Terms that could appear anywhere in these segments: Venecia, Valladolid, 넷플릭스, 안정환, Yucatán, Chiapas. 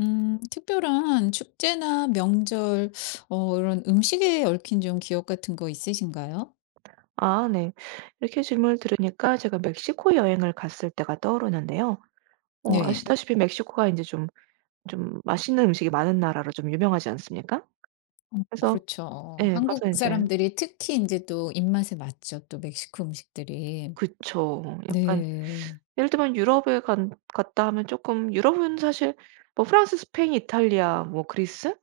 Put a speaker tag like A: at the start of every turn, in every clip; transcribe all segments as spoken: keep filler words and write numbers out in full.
A: 음 특별한 축제나 명절 어 이런 음식에 얽힌 좀 기억 같은 거 있으신가요?
B: 아 네. 이렇게 질문을 들으니까 제가 멕시코 여행을 갔을 때가 떠오르는데요. 어
A: 네.
B: 아시다시피 멕시코가 이제 좀 좀 맛있는 음식이 많은 나라로 좀 유명하지 않습니까?
A: 어
B: 그래서
A: 그렇죠.
B: 예, 가서
A: 한국
B: 이제,
A: 사람들이 특히 이제 또 입맛에 맞죠, 또 멕시코 음식들이.
B: 그쵸, 약간.
A: 네.
B: 예를 들면 유럽에 간 갔다 하면 조금, 유럽은 사실 뭐 프랑스, 스페인, 이탈리아, 뭐 그리스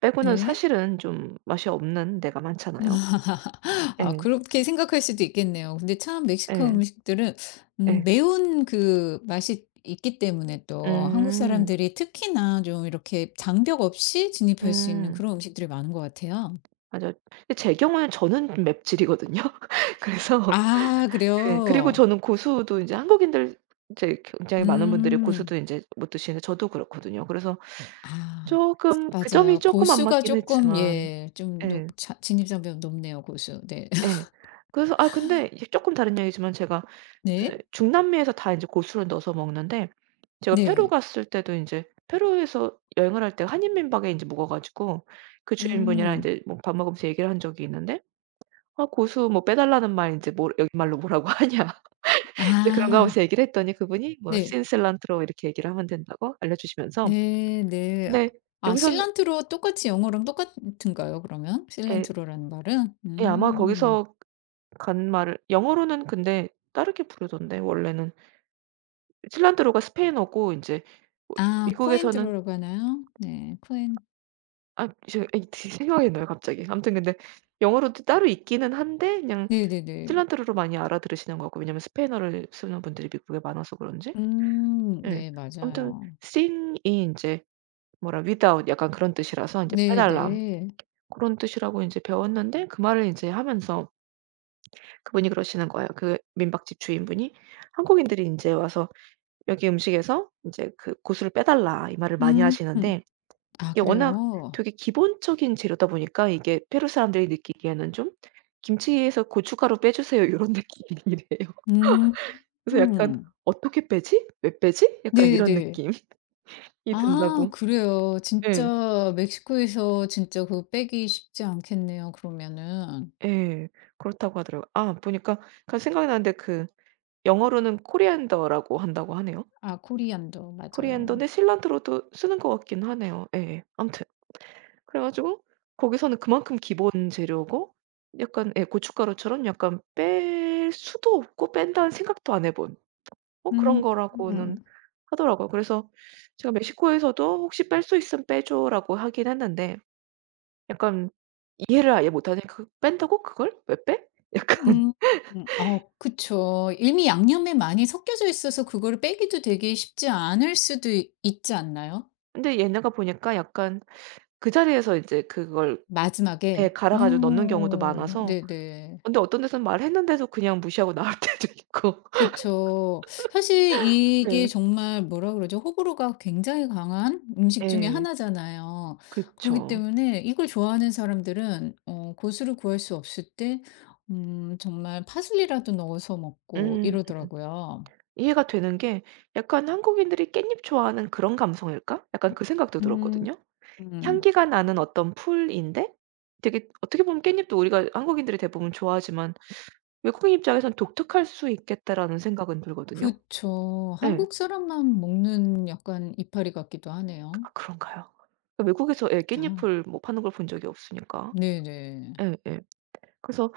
B: 빼고는
A: 네.
B: 사실은 좀 맛이 없는 데가 많잖아요.
A: 아
B: 예.
A: 그렇게 생각할 수도 있겠네요. 근데 참 멕시코
B: 예.
A: 음식들은 음
B: 예.
A: 매운 그 맛이 있기 때문에 또 한국
B: 음.
A: 사람들이 특히나 좀 이렇게 장벽 없이 진입할 수 있는
B: 음.
A: 그런 음식들이 많은 것 같아요.
B: 맞아. 근데 제 경우는 저는 좀 맵찔이거든요. 그래서.
A: 아
B: 네. 그리고
A: 그래요?
B: 저는 고수도 인제, 한국인들 이제 굉장히 많은 분들이
A: 음.
B: 고수도 인제 못 드시는데 저도 그렇거든요. 그래서
A: 아
B: 쪼끔 그 점이
A: 맞아요.
B: 쪼끔 안
A: 고수가
B: 맞긴
A: 조금
B: 했지만.
A: 예 좀 높
B: 예.
A: 자 진입장벽 높네요 고수. 네.
B: 예. 그래서 아, 근데 이게 쪼끔 다른 얘기지만, 제가 그
A: 네.
B: 중남미에서 다 인제 고수를 넣어서 먹는데, 제가 페루
A: 네.
B: 갔을 때도 인제 페루에서 여행을 할 때 한인 민박에 인제 묵어 가지고 그 주인분이랑
A: 음.
B: 인제 뭐 밥 먹으면서 얘기를 한 적이 있는데, "아, 고수 뭐 빼 달라는 말 인제 뭐 여기 말로 뭐라고 하냐." 이제 그런가
A: 아.
B: 하고서 얘기를 했더니 그분이 뭐
A: 네.
B: s i 란 c 로 이렇게 얘기를 하면 된다고 알려주시면서.
A: 네 네.
B: 근데
A: 아
B: 여기서는
A: 실란트로 똑같이 영어랑 똑같은가요 그러면?
B: 예,
A: 실란트로라는 말은?
B: 예 아마
A: 음.
B: 거기서 간 말을 영어로는 근데 다르게 부르던데 원래는. 칠란트로가 스페인어고 인제, 뭐
A: 아
B: 미국에서는,
A: 코엔트로라고 하나요? 네. 코엔
B: 아 지금 이 드 생각이 안 나요 갑자기. 아무튼 근데 영어로도 따로 있기는 한데 그냥
A: 네네네.
B: 칠란트로로 많이 알아들으시는 것 같고, 왜냐면 스페인어를 쓰는 분들이 미국에 많아서 그런지.
A: 음.
B: 예.
A: 네
B: 아무튼
A: 맞아요.
B: sin이 인제 뭐라 without 약간 그런 뜻이라서 인제 빼달라,
A: 네네.
B: 그런 뜻이라고 이제 배웠는데, 그 말을 이제 하면서 그분이 그러시는 거예요. 그 민박집 주인분이, 한국인들이 이제 와서 "여기 음식에서 이제 그 고수를 빼달라." 이 말을 많이
A: 음.
B: 하시는데,
A: 아
B: 이게 워낙
A: 그래요?
B: 되게 기본적인 재료다 보니까 이게 페루 사람들이 느끼기에는 좀 "김치에서 고춧가루 빼주세요." 이런 느낌이래요.
A: 음.
B: 그래서 약간
A: 음.
B: '어떻게 빼지? 왜 빼지?' 약간 이런
A: 네네.
B: 느낌이
A: 아
B: 든다고.
A: 그래요.
B: 예.
A: 진짜 멕시코에서 진짜 그거 빼기 쉽지 않겠네요 그러면은.
B: 예. 그렇다고 하더라고요. 아 보니까 그 생각이 나는데, 그 영어로는 코리안더라고 한다고 하네요.
A: 아 코리안도 맞아요.
B: 코리안더인데 실란트로도 쓰는 것 같긴 하네요. 예 예. 아무튼 그래 가지고 거기서는 그만큼 기본 재료고, 약간 예 고춧가루처럼 약간 뺄 수도 없고 뺀다는 생각도 안 해 본 뭐 그런
A: 음.
B: 거라고는
A: 음.
B: 하더라고요. 그래서 제가 멕시코에서도 "혹시 뺄 수 있으면 빼줘."라고 하긴 했는데, 약간 이해를 아예 못 하니까 "그 뺀다고 그걸? 왜 빼?" 약간.
A: 음. 어 그쵸. 이미 양념에 많이 섞여져 있어서 그거를 빼기도 되게 쉽지 않을 수도 있- 있지 않나요?
B: 근데 얘네가 보니까 약간 그 자리에서 이제 그걸 예
A: 마지막에?
B: 갈아 가지고 넣는 경우도
A: 어
B: 많아서.
A: 네네.
B: 근데 어떤 데서는 말했는데도 그냥 무시하고 나올 때도 있고.
A: 그쵸. 사실 이게
B: 네.
A: 정말 뭐라 그러죠? 호불호가 굉장히 강한 음식 중에
B: 예.
A: 하나잖아요. 그렇기
B: 그쵸.
A: 때문에 이걸 좋아하는 사람들은 어, 고수를 구할 수 없을 때 음, 정말 파슬리라도 넣어서 먹고
B: 음.
A: 이러더라고요.
B: 이해가 되는 게 약간 '한국인들이 깻잎 좋아하는 그런 감성일까?' 약간 그 생각도
A: 음,
B: 들었거든요.
A: 음.
B: 향기가 나는 어떤 풀인데, 되게 어떻게 보면 깻잎도 우리가 한국인들이 대부분 좋아하지만 외국인 입장에선 '독특할 수 있겠다.'라는 생각은 들거든요.
A: 그쵸.
B: 예.
A: 한국 사람만 먹는 약간 이파리 같기도 하네요.
B: 아 그런가요? 그러니까 외국에서 예
A: 아,
B: 깻잎을 뭐 파는 걸 본 적이 없으니까.
A: 네네.
B: 예예. 그래서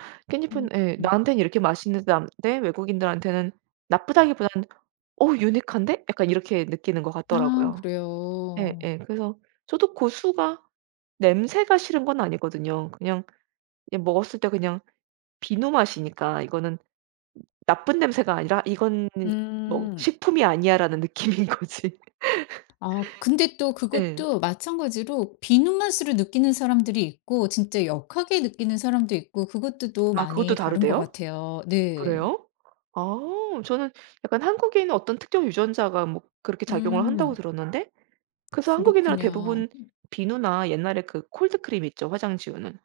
A: 음.
B: 깻잎은 예
A: 음.
B: 나한테는 이렇게 맛있는데 남 데 외국인들한테는 나쁘다기보다는 '어 유니크한데?' 약간 이렇게 느끼는 것
A: 아,
B: 같더라고요.
A: 그래요.
B: 예예. 그래서 저도 고수가 냄새가 싫은 건 아니거든요. 그냥 이게 먹었을 때 그냥 비누 맛이니까 이거는 나쁜 냄새가 아니라 '이건 뭐
A: 음.
B: 식품이 아니야.'라는 느낌인 거지.
A: 아 근데 또
B: 예.
A: 그것도 마찬가지로 비누맛으로 느끼는 사람들이 있고 진짜 역하게 느끼는 사람도 있고 그것도 또
B: 아, 그것도
A: 많이 다른 것
B: 다르대요?
A: 같아요. 네.
B: 그래요? 아, 저는 약간 한국에 있는 어떤 특정 유전자가 뭐 그렇게 작용을 한다고
A: 음.
B: 들었는데, 그래서 한국인들은
A: 그렇군요.
B: 대부분 비누나 옛날에 그 콜드크림 있죠, 화장 지우는.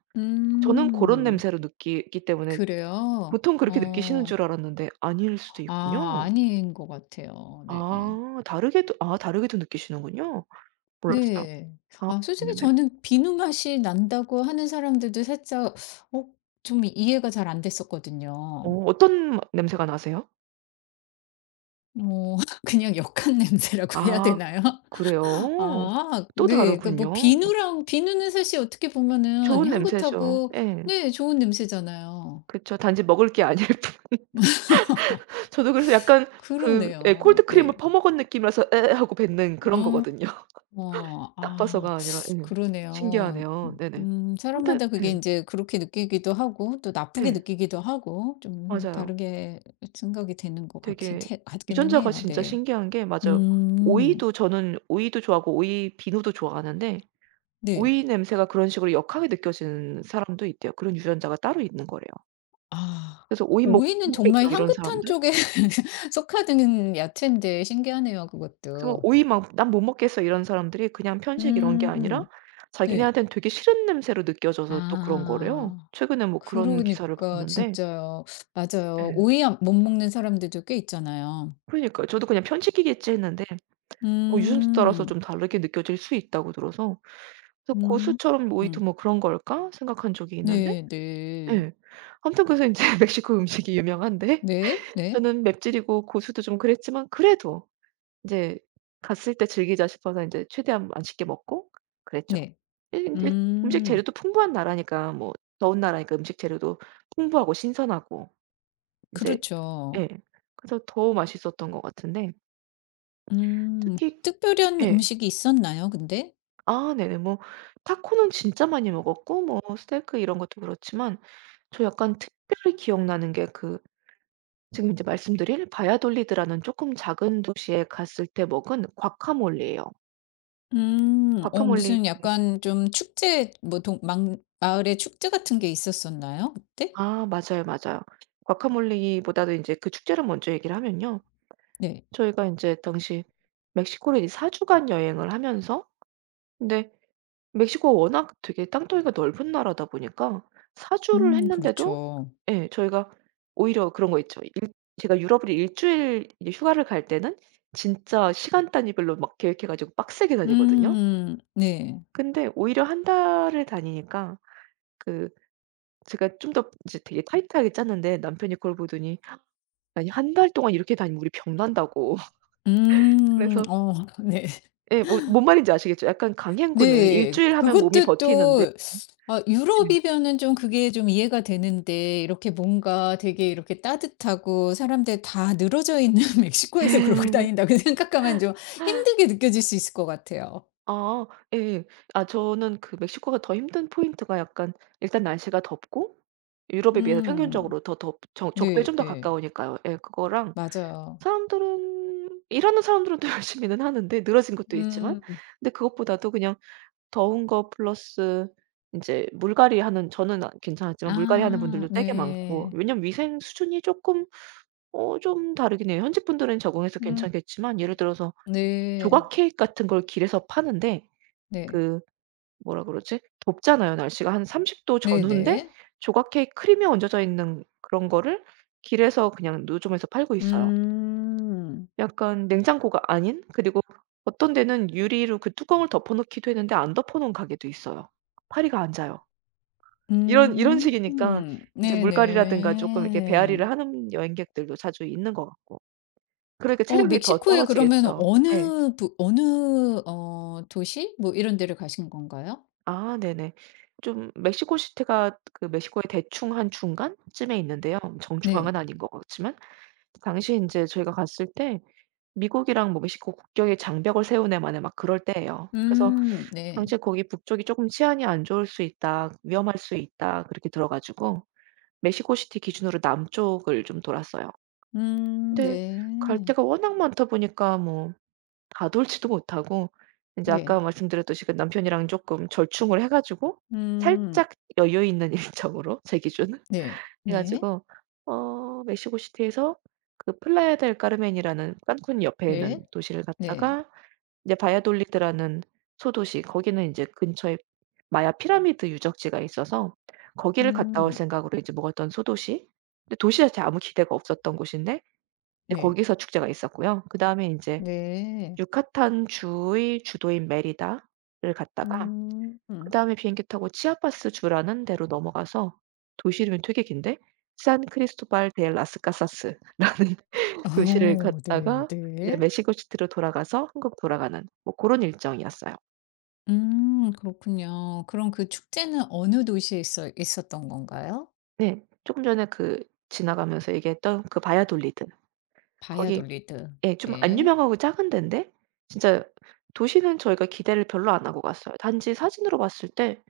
B: 저는 고런
A: 음.
B: 냄새로 느끼기 때문에
A: 그래요?
B: 보통 그렇게 느끼시는
A: 어.
B: 줄 알았는데 아닐 수도
A: 아
B: 있군요.
A: 아닌 것 같아요. 네.
B: 아, 다르게도, 아 다르게도 느끼시는군요. 몰랐어요.
A: 네.
B: 아
A: 아 솔직히
B: 네네.
A: 저는 비누맛이 난다고 하는 사람들도 살짝 어 좀 이해가 잘 안 됐었거든요.
B: 어 어떤 마 냄새가 나세요?
A: 어 그냥 역한 냄새라고 해야
B: 아,
A: 되나요?
B: 그래요?
A: 아
B: 또
A: 네. 그러니까 뭐
B: 다르군요.
A: 비누랑 비누는 사실 어떻게 보면은
B: 좋은 냄새죠.
A: 향긋하고
B: 예.
A: 네 좋은 냄새잖아요.
B: 그쵸. 단지 먹을 게 아닐 뿐. 저도 그래서 약간 그 예
A: 그러네요.
B: 콜드크림을
A: 네.
B: 퍼먹은 느낌이라서 "에에." 하고 뱉는 그런
A: 어
B: 거거든요.
A: 어 아
B: 나빠서가 아니라 예.
A: 그러네요.
B: 신기하네요.
A: 음
B: 네네.
A: 음
B: 근데
A: 사람마다 그게
B: 예.
A: 이제 그렇게 느끼기도 하고 또 나쁘게
B: 예.
A: 느끼기도 하고 좀
B: 맞아요.
A: 다르게 생각이 되는 것 같긴
B: 되게
A: 해 같기는
B: 유전자가
A: 해요.
B: 진짜
A: 네.
B: 신기한 게 맞아요.
A: 음
B: 오이도, 저는 오이도 좋아하고 오이 비누도 좋아하는데
A: 네.
B: 오이 냄새가 그런 식으로 역하게 느껴지는 사람도 있대요. 그런 유전자가 따로 있는 거래요.
A: 아
B: 그래서 '오이 못
A: 오이는
B: 먹겠다.'
A: 정말
B: 이런
A: 향긋한
B: 사람들.
A: 쪽에 속하는 야채인데 신기하네요
B: 그래서
A: 그것도.
B: 오이 막 '난 못 먹겠어.' 이런 사람들이 그냥 편식 이런 게 아니라
A: 음. 네.
B: 자기네한테는 되게 싫은 냄새로 느껴져서 또 그런 거래요.
A: 아.
B: 최근에 뭐 그런 기사를
A: 그러니까
B: 봤는데.
A: 진짜요. 맞아요.
B: 예.
A: 오이 안 못 먹는 사람들도 꽤 있잖아요.
B: 그러니까요. 저도 그냥 편식이겠지 했는데 어 유전자 따라서
A: 음.
B: 좀 다르게 느껴질 수 있다고 들어서, 그래서
A: 음.
B: '고수처럼
A: 음.
B: 모히또 뭐 그런 걸까?' 생각한 적이 있는데.
A: 네 네.
B: 예. 아무튼 그래서 인제 멕시코 음식이 유명한데
A: 네. 네.
B: 저는 맵찔이고 고수도 좀 그랬지만 그래도 인제 갔을 때 즐기자 싶어서 인제 최대한 맛있게 먹고 그랬죠.
A: 네.
B: 예 인제 음식
A: 음.
B: 재료도 풍부한 나라니까, 뭐 더운 나라니까 음식 재료도 풍부하고 신선하고, 인제
A: 그렇죠.
B: 예. 그래서 더 맛있었던 것 같은데,
A: 음.
B: 특히.
A: 특별한
B: 예.
A: 음식이 있었나요 근데?
B: 아 네네. 뭐 타코는 진짜 많이 먹었고 뭐 스테이크 이런 것도 그렇지만 저 약간 특별히 기억나는 게, 그 지금 이제 말씀드릴 바야돌리드라는 조금 작은 도시에 갔을 때 먹은 과카몰리예요.
A: 음. 어
B: 과카몰리
A: 무슨
B: 그.
A: 약간 좀 축제 뭐 동 막 마을에 축제 같은 게 있었었나요 그때?
B: 아 맞아요, 맞아요. 과카몰리보다도 이제 그 축제를 먼저 얘기를 하면요.
A: 네.
B: 저희가 이제 당시 멕시코를 사4 주간 여행을 하면서, 근데 멕시코가 워낙 되게 땅덩이가 넓은 나라다 보니까 사주를
A: 음
B: 했는데도,
A: 그렇죠.
B: 예 저희가 오히려 그런 거 있죠. 일, 제가 유럽을 일 주일 이제 휴가를 갈 때는 진짜 시간 단위별로 막 계획해 가지고 빡세게 다니거든요.
A: 음. 네.
B: 근데 오히려 한 달을 다니니까 그, 제가 좀 더 이제 되게 타이트하게 짰는데 남편이 그걸 보더니 "아니 한 달 동안 이렇게 다니면 우리 병난다."고.
A: 음.
B: 그래서
A: 어 네.
B: 예, 뭐 뭔 말인지 아시겠죠? 약간 강행군을 일
A: 네.
B: 주일 하면 몸이
A: 그것도
B: 버티는데.
A: 또 아
B: 예.
A: 유럽이면은 좀 그게 좀 이해가 되는데 이렇게 뭔가 되게 이렇게 따뜻하고 사람들 다 늘어져 있는 멕시코에서 그러고 다닌다고 생각하면 좀 힘들게 느껴질 수 있을 것 같아요.
B: 아 예. 아 저는 그 멕시코가 더 힘든 포인트가 약간, 일단 날씨가 덥고 유럽에 비해서
A: 음.
B: 평균적으로 더 덥 적 적도에
A: 네
B: 좀 더
A: 네.
B: 가까우니까요. 예 그거랑
A: 맞아요.
B: 사람들은, 일하는 사람들은 또 열심히는 하는데 늘어진 것도 있지만,
A: 음.
B: 근데 그것보다도 그냥 더운 거 플러스 이제 물갈이 하는, 저는 아 괜찮았지만 물갈이 하는
A: 아
B: 분들도 되게 많고,
A: 네.
B: 왜냐면 위생 수준이 조금 어 좀 다르긴 해요. 현지 분들은 적응해서
A: 음
B: 괜찮겠지만 예를 들어서
A: 네.
B: 조각 케이크 같은 걸 길에서 파는데,
A: 네.
B: 그 뭐라 그러지? 덥잖아요 날씨가. 한 삼십 도 전후인데
A: 네네.
B: 조각 케이크 크림이 얹어져 있는 그런 거를 길에서 그냥 노점에서 팔고 있어요.
A: 음.
B: 약간 냉장고가 아닌. 그리고 어떤 데는 유리로 그 뚜껑을 덮어 놓기도 했는데 안 덮어 놓은 가게도 있어요. 파리가 안 자요. 이런 이런 식이니까
A: 음.
B: 인제 물갈이라든가 쪼끔 이렇게
A: 네네.
B: 배앓이를 하는 여행객들도 자주 있는 것 같고, 그러니까
A: 어
B: 체력이 더
A: 멕시코에 그러면
B: 떨어지겠죠. 예.
A: 어느 부 어느 어 도시 뭐 이런 데를 가신 건가요?
B: 아 네네. 좀 멕시코 시티가 그 멕시코의 대충 한 중간쯤에 있는데요. 정중앙은
A: 네.
B: 아닌 것 같지만. 당시 인제 저희가 갔을 때 미국이랑 뭐 멕시코 국경에 장벽을 세우네 마네 막 그럴 때예요. 그래서
A: 음 네.
B: 당시에 거기 북쪽이 "쪼끔 치안이 안 좋을 수 있다. 위험할 수 있다." 그렇게 들어 가지고 멕시코 시티 기준으로 남쪽을 좀 돌았어요.
A: 음
B: 근데 갈
A: 네.
B: 데가 워낙 많다 보니까 뭐 가돌지도 못하고 인제
A: 네.
B: 아까 말씀드렸듯이 그 남편이랑 쪼끔 절충을 해 가지고
A: 음
B: 살짝 여유 있는 일정으로, 제 기준은,
A: 네.
B: 해
A: 네.
B: 가지고 어 멕시코 시티에서 그 플라야 델 카르멘이라는 칸쿤 옆에 있는
A: 네.
B: 도시를
A: 네.
B: 갔다가 이제 바야돌리드라는 소도시, 거기는 인제 근처에 마야 피라미드 유적지가 있어서 거기를 갔다 올
A: 음
B: 생각으로 이제 묵었던 소도시. 근데 도시 자체에 아무 기대가 없었던 곳인데 이제
A: 네.
B: 거기서 축제가 있었고요. 그다음에 인제
A: 네.
B: 유카탄 주의 주도인 메리다를 갔다가,
A: 음. 음.
B: 그다음에 비행기 타고 치아파스 주라는 데로 넘어가서 도시 이름이 되게 긴데 산 크리스토발 데 라스 카사스라는 도시를
A: 어네
B: 갔다가 이제
A: 네.
B: 멕시코 시티로 돌아가서 한국 돌아가는 뭐 그런 일정이었어요.
A: 음 그렇군요. 그럼 그 축제는 어느 도시에 있어 있었던 건가요?
B: 네. 조금 전에 그 지나가면서 얘기했던 그 바야돌리드, 거기.
A: 바이아돌리드.
B: 예 좀 안
A: 네.
B: 유명하고 작은 데인데, 진짜 도시는 저희가 기대를 별로 안 하고 갔어요. 단지 사진으로 봤을 때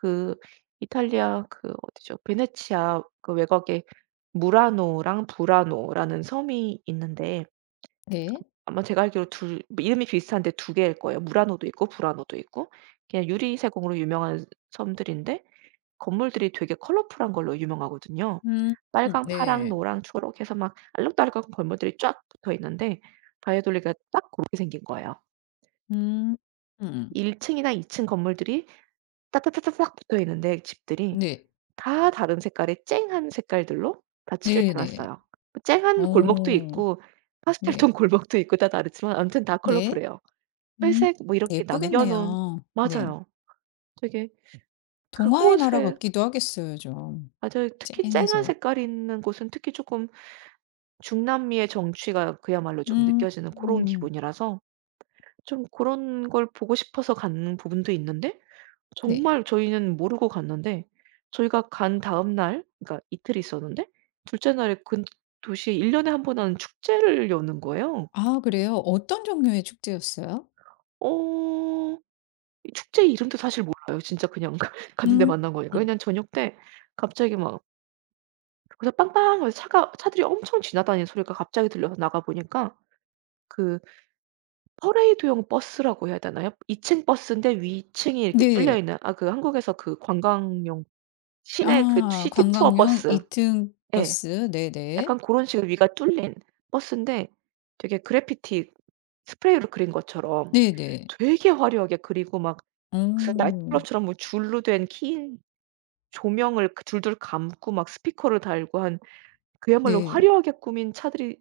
B: 그 이탈리아 그 어디죠? 베네치아 그 외곽에 무라노랑 부라노라는 섬이 있는데,
A: 네.
B: 아마 제가 알기로 둘 뭐 이름이 비슷한데 두 개일 거예요. 무라노도 있고 부라노도 있고 그냥 유리 세공으로 유명한 섬들인데 건물들이 되게 컬러풀한 걸로 유명하거든요.
A: 음 음,
B: 빨강, 파랑,
A: 네.
B: 노랑, 초록 해서 막 알록달록 건물들이 쫙 붙어 있는데 바이아돌리드가 딱 그렇게 생긴 거예요.
A: 음. 음.
B: 일 층이나 이 층 건물들이 따따따따딱 붙어 있는데 집들이
A: 네.
B: 다 다른 색깔의 쨍한 색깔들로 다 칠을 해
A: 네네.
B: 놨어요. 뭐 쨍한 골목도
A: 어.
B: 있고 파스텔
A: 네.
B: 톤 골목도 있고 다 다르지만 아무튼 다
A: 네.
B: 컬러풀해요.
A: 음.
B: 회색 뭐 이렇게 남겨 놓은.
A: 예쁘겠네요. 네.
B: 맞아요. 되게.
A: 동화의 나라
B: 그곳에.
A: 같기도 하겠어요 좀.
B: 맞아요. 특히 쨍한
A: 쨍해서.
B: 색깔이 있는 곳은 특히 쪼끔 중남미의 정취가 그야말로 좀
A: 음.
B: 느껴지는 고런
A: 음.
B: 기분이라서 좀 고런 걸 보고 싶어서 간 부분도 있는데,
A: 네.
B: 정말 저희는 모르고 갔는데, 저희가 간 다음 날 그러니까 이틀 있었는데 둘째 날에 그 도시에 일 년에 한 번 하는 축제를 여는 거예요.
A: 아 그래요? 어떤 종류의 축제였어요?
B: 어 이 축제 이름도 사실 몰라요. 진짜 그냥 가 갔는데
A: 음.
B: 만난 거니까.
A: 음.
B: 그냥 저녁 때 갑자기 막 거기서 빵빵하면서 차가 차들이 엄청 지나다니는 소리가 갑자기 들려서 나가 보니까 그 퍼레이드용 버스라고 해야 되나요? 이 층 버스인데 위층이 이렇게 뚫려
A: 네.
B: 있는, 아 그 한국에서 그 관광용 시내 그
A: 아
B: 시티 투어
A: 관광용
B: 버스.
A: 이 등
B: 예.
A: 버스. 네네.
B: 약간 그런 식으로 위가 뚫린 버스인데, 되게 그래피티 스프레이로 그린 것처럼
A: 네네.
B: 되게 화려하게, 그리고 막 무슨
A: 어.
B: 나이트클럽처럼 뭐 줄로 된 긴 조명을 그 줄줄 감고 막 스피커를 달고 한, 그야말로
A: 네.
B: 화려하게 꾸민 차들이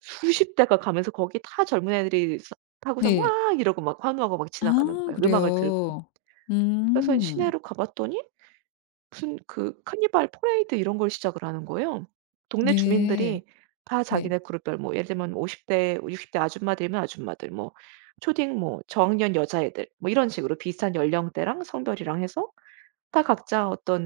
B: 수십 대가 가면서 거기 다 젊은 애들이 서 타고서
A: 네.
B: 막 이러고 막 환호하고 막 지나가는
A: 아
B: 거예요, 음악을 들고.
A: 그래요.
B: 그래서
A: 음.
B: 시내로 가 봤더니 무슨 그 카니발 퍼레이드 이런 걸 시작을 하는 거예요. 동네
A: 네.
B: 주민들이 다
A: 네.
B: 자기네 그룹별, 뭐 예를 들면 오십 대 육십 대 아줌마들이면 아줌마들 뭐, 초딩 뭐 저학년 여자애들 뭐 이런 식으로 비슷한 연령대랑 성별이랑 해서 다 각자 어떤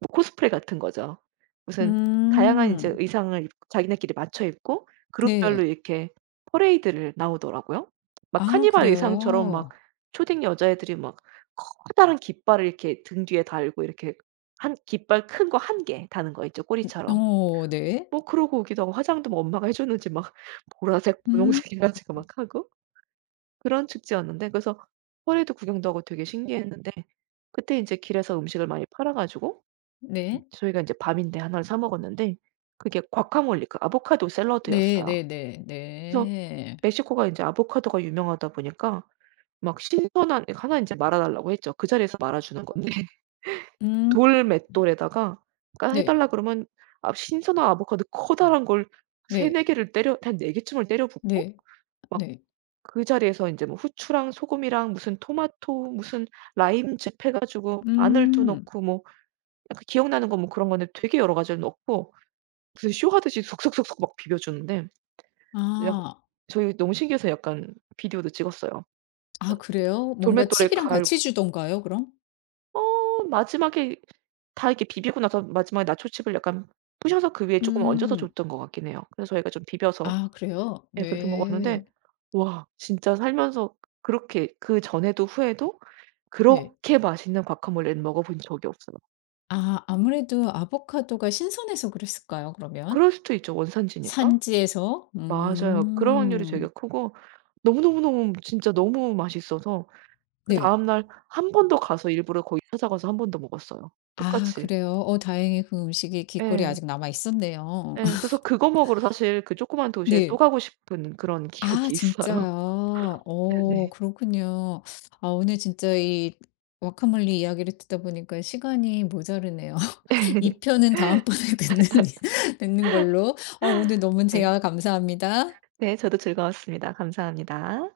B: 뭐 코스프레 같은 거죠. 무슨 다양한 이제
A: 음.
B: 의상을 입 자기네끼리 맞춰 입고 그룹별로
A: 네.
B: 이렇게 퍼레이드를 나오더라고요. 막
A: 아
B: 카니발 의상처럼 막
A: 그래요.
B: 초딩 여자애들이 막 커다란 깃발을 이렇게 등 뒤에 달고 이렇게 한, 깃발 큰 거 한 개 다는 거 있죠, 꼬리처럼.
A: 어 네.
B: 뭐 그러고 오기도 하고 화장도 뭐 엄마가 해 줬는지 막 보라색,
A: 음.
B: 분홍색 해 가지고 막 하고, 그런 축제였는데. 그래서 퍼레이드 구경도 하고 되게 신기했는데 그때 인제 길에서 음식을 많이 팔아 가지고
A: 네.
B: 저희가 인제 밤인데 하나를 사 먹었는데 그게 과카몰리, 그 아보카도 샐러드였어요.
A: 네네네 네. 네,
B: 그래서
A: 네.
B: 멕시코가 인제 아보카도가 유명하다 보니까 막 신선한 하나 인제 말아 달라고 했죠. 그 자리에서 말아 주는 건데
A: 음.
B: 돌맷돌에다가, 그러니까 해
A: 네.
B: 달라 그러면, 아 신선한 아보카도 커다란 걸
A: 네.
B: 서너 개를 때려, 한 네 개쯤을 때려 붓고
A: 네.
B: 막
A: 네.
B: 그 자리에서 인제 뭐 후추랑 소금이랑 무슨 토마토 무슨 라임즙 해 가지고 마늘도
A: 음.
B: 넣고 뭐, 약간 기억나는 건 뭐 그런 건데 되게 여러 가지를 넣고 무슨 쇼하듯이 속속속속 막 비벼 주는데 약,
A: 아.
B: 저희 너무 신기해서 약간 비디오도 찍었어요.
A: 아 그래요? 뭔가
B: 돌맷돌에
A: 칩이랑
B: 갈고
A: 같이 주던가요 그럼?
B: 어 마지막에, 다 이렇게 비비고 나서 마지막에 나초칩을 약간 부셔서 그 위에 조금 얹어서
A: 음.
B: 줬던 것 같긴 해요. 그래서 저희가 좀 비벼서
A: 아 그래요?
B: 예 그렇게 먹었는데.
A: 네.
B: 와 진짜 살면서 그렇게, 그전에도 후에도
A: 네.
B: 그렇게 맛있는 과카몰레는 먹어 본 적이 없어요.
A: 아 아무래도 아보카도가 신선해서 그랬을까요 그러면?
B: 그럴 수도 있죠, 원산지니까.
A: 산지에서?
B: 맞아요. 그럴 확률이 되게
A: 음.
B: 크고 너무너무너무 진짜 너무 맛있어서
A: 네.
B: 그다음 날 한 번 더 가서 일부러 거기 찾아가서 한 번 더 먹었어요.
A: 아
B: 똑같이.
A: 그래요? 어 다행히 그 음식이 길거리에
B: 예.
A: 아직 남아 있었네요.
B: 예. 그래서 그거 먹으러 사실 그 조그만 도시에 또
A: 네.
B: 가고 싶은 그런
A: 아
B: 기억이 있어요.
A: 진짜요? 어
B: 네네.
A: 그렇군요. 아 오늘 진짜 이 와카몰리 이야기를 듣다 보니까 시간이 모자르네요. 이 편은 다음번에 듣는 듣는 걸로. 어 오늘 너무
B: 네.
A: 제가 감사합니다.
B: 네, 저도 즐거웠습니다. 감사합니다.